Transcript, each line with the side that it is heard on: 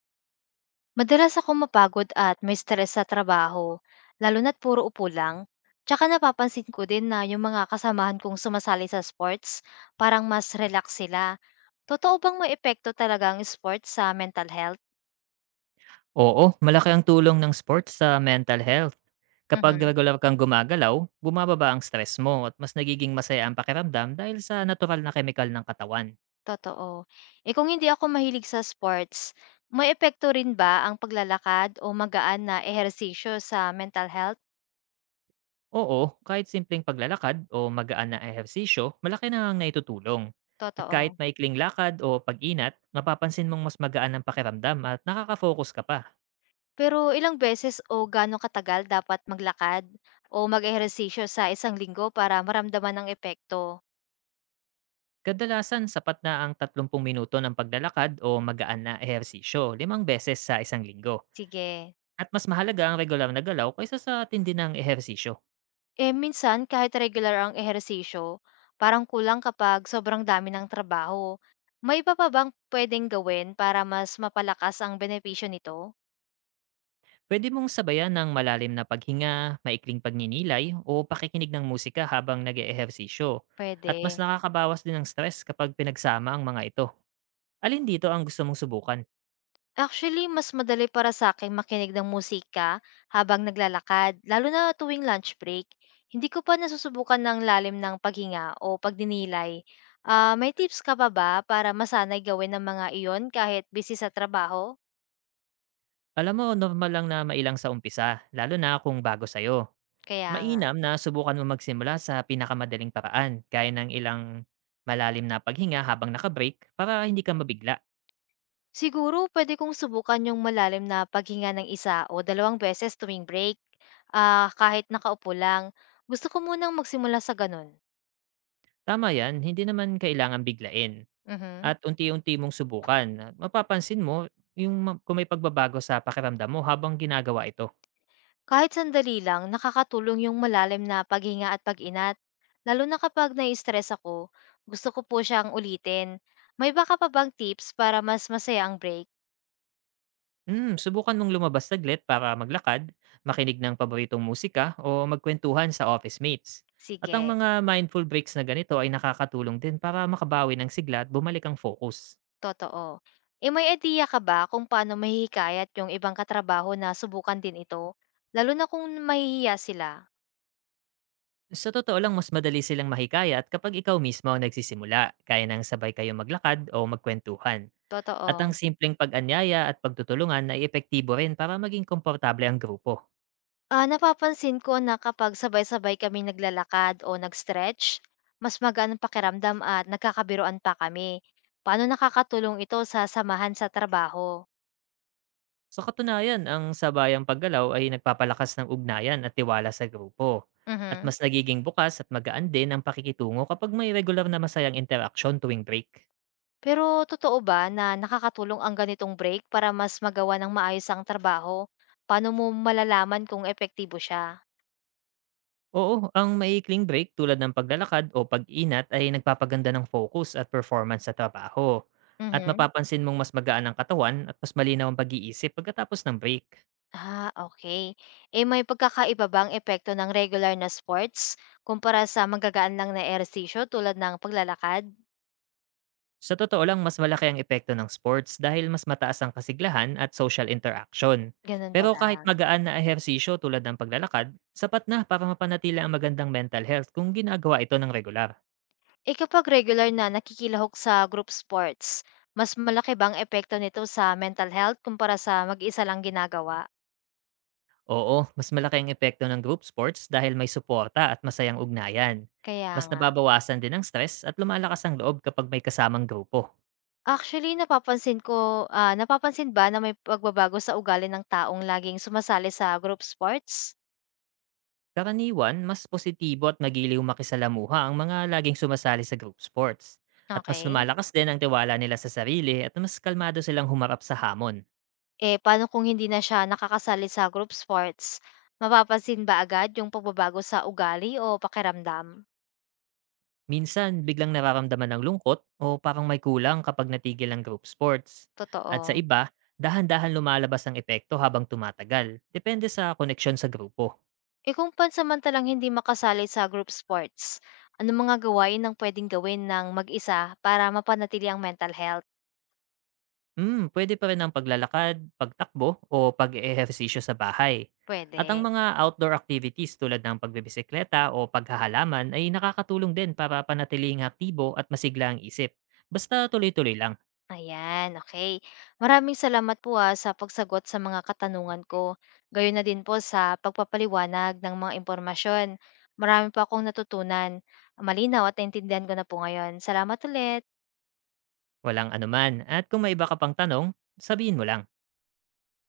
left: Madalas akong mapagod at may stress sa trabaho, lalo na't puro upo lang. Tsaka napapansin ko din na yung mga kasamahan kong sumasali sa sports, parang mas relax sila. Totoo bang may epekto talaga ang sports sa mental health?
right: Oo, malaki ang tulong ng sports sa mental health. Kapag
left: Mhm,
right: regular kang gumagalaw, bumababa ang stress mo at mas nagiging masaya ang pakiramdam dahil sa natural na chemical ng katawan.
left: totoo. Eh kung hindi ako mahilig sa sports, may epekto rin ba ang paglalakad o magaan na ehersisyo sa mental health?
right: Oo, kahit simpleng paglalakad o magaan na ehersisyo, malaki na ang naitutulong. At kahit
left: Totoo.
right: maikling lakad o pag-inat, mapapansin mong mas magaan ang pakiramdam at nakaka-focus ka pa.
left: Pero ilang beses o gaano katagal dapat maglakad o mag-ehersisyo sa isang linggo para maramdaman ang epekto?
right: Kadalasan, sapat na ang 30 minuto ng paglalakad o magaan na ehersisyo 5 beses sa isang linggo.
left: Sige.
right: At mas mahalaga ang regular na galaw kaysa sa tindi ng ehersisyo.
left: Eh minsan kahit regular ang ehersisyo, parang kulang kapag sobrang dami ng trabaho. May iba pa bang pwedeng gawin para mas mapalakas ang benepisyo nito?
right: Pwede mong sabayan ng malalim na paghinga, maikling pagninilay, o pakikinig ng musika habang nag ehersisyo. At mas
left: Pwede.
right: nakakabawas din ng stress kapag pinagsama ang mga ito. Alin dito ang gusto mong subukan?
left: Actually, mas madali para sa akin makinig ng musika habang naglalakad, lalo na tuwing lunch break. Hindi ko pa nasusubukan ng lalim ng paghinga o pagdinilay. May tips ka pa ba para masanay gawin ng mga iyon kahit busy sa trabaho?
right: Alam mo, normal lang na mailang sa umpisa, lalo na kung bago sa'yo.
left: Kaya nga.
right: Mainam na subukan mo magsimula sa pinakamadaling paraan, gaya ng ilang malalim na paghinga habang nakabreak para hindi ka mabigla.
left: Siguro pwede kong subukan yung malalim na paghinga ng isa o dalawang beses tuwing break, kahit nakaupo lang. Gusto ko munang magsimula sa gano'n.
right: Tama yan, hindi naman kailangan biglain
left: Mhm.
right: at unti-unti mong subukan at mapapansin mo yung kung may pagbabago sa pakiramdam mo habang ginagawa ito.
left: Kahit sandali lang, nakakatulong yung malalim na paghinga at pag-inat. Lalo na kapag nai-stress ako, gusto ko po siyang ulitin. May baka pa bang tips para mas masaya ang break?
right: Subukan mong lumabas saglit para maglakad, makinig ng paboritong musika o magkwentuhan sa office mates. At ang
left: Sige,
right: mga mindful breaks na ganito ay nakakatulong din para makabawi ng sigla at bumalik ang focus.
left: totoo. E may idea ka ba kung paano mahihikayat yung ibang katrabaho na subukan din ito? Lalo na kung mahihiya sila.
right: Sa totoo lang, mas madali silang mahikayat kapag ikaw mismo ang nagsisimula, kaya nang sabay kayo maglakad o magkwentuhan. At ang
left: Totoo.
right: simpleng pag-anyaya at pagtutulungan ay epektibo rin para maging komportable ang grupo.
left: Napapansin ko na kapag sabay-sabay kami naglalakad o nag-stretch, mas magaan ang pakiramdam at nagkakabiruan pa kami. Paano nakakatulong ito sa samahan sa trabaho?
right: Sa katunayan, ang sabayang paggalaw ay nagpapalakas ng ugnayan at tiwala sa grupo. At
left: Mhm.
right: mas nagiging bukas at magaan din ang pakikitungo kapag may regular na masayang interaksyon tuwing break.
left: Pero totoo ba na nakakatulong ang ganitong break para mas magawa ng maayos ang trabaho? Paano mo malalaman kung epektibo siya?
right: Oo, ang maikling break tulad ng paglalakad o pag-inat ay nagpapaganda ng focus at performance sa trabaho. At
left: Mhm.
right: mapapansin mong mas magaan ang katawan at mas malinaw ang pag-iisip pagkatapos ng break.
left: Ah, okay. Eh may pagkakaiba bang epekto ng regular na sports kumpara sa magagaan lang na ehersisyo tulad ng paglalakad?
right: Sa totoo lang, mas malaki ang epekto ng sports dahil mas mataas ang kasiglahan at social interaction.
left: Ganun
right: Pero kahit
left: pala.
right: magaan na ehersisyo tulad ng paglalakad, sapat na para mapanatili ang magandang mental health kung ginagawa ito ng regular.
left: Eh, kapag regular na nakikilahok sa group sports, mas malaki bang epekto nito sa mental health kumpara sa mag-isa lang ginagawa?
right: Oo, mas malaki ang epekto ng group sports dahil may suporta at masayang ugnayan.
left: Kaya
right: Mas
left: nga.
right: nababawasan din ang stress at lumalakas ang loob kapag may kasamang grupo.
left: Actually, napapansin ko, napapansin ba na may pagbabago sa ugali ng taong laging sumasali sa group sports?
right: Karaniwan, mas positibo at magiliw makisalamuha ang mga laging sumasali sa group sports. At mas
left: Okay.
right: lumalakas din ang tiwala nila sa sarili at mas kalmado silang humarap sa hamon.
left: Eh, paano kung hindi na siya nakakasali sa group sports? Mapapansin ba agad yung pagbabago sa ugali o pakiramdam?
right: Minsan, biglang nararamdaman ng lungkot o parang may kulang kapag natigil ang group sports. At sa
left: Totoo.
right: iba, dahan-dahan lumalabas ang epekto habang tumatagal, depende sa koneksyon sa grupo.
left: Eh kung pansamantalang hindi makasali sa group sports, ano mga gawain ang pwedeng gawin ng mag-isa para mapanatili ang mental health?
right: Hmm, pwede pa rin ang paglalakad, pagtakbo o pag-eehersisyo sa bahay. At ang
left: Pwede.
right: mga outdoor activities tulad ng pagbebisikleta o paghahalaman ay nakakatulong din para panatiling aktibo at masigla ang isip. Basta tuloy-tuloy lang,
left: Ayan, okay. Maraming salamat po sa pagsagot sa mga katanungan ko. Gayon na din po sa pagpapaliwanag ng mga impormasyon. Marami pa akong natutunan. Malinaw at naintindihan ko na po ngayon. Salamat ulit.
right: walang anuman. At kung may iba ka pang tanong, sabihin mo lang.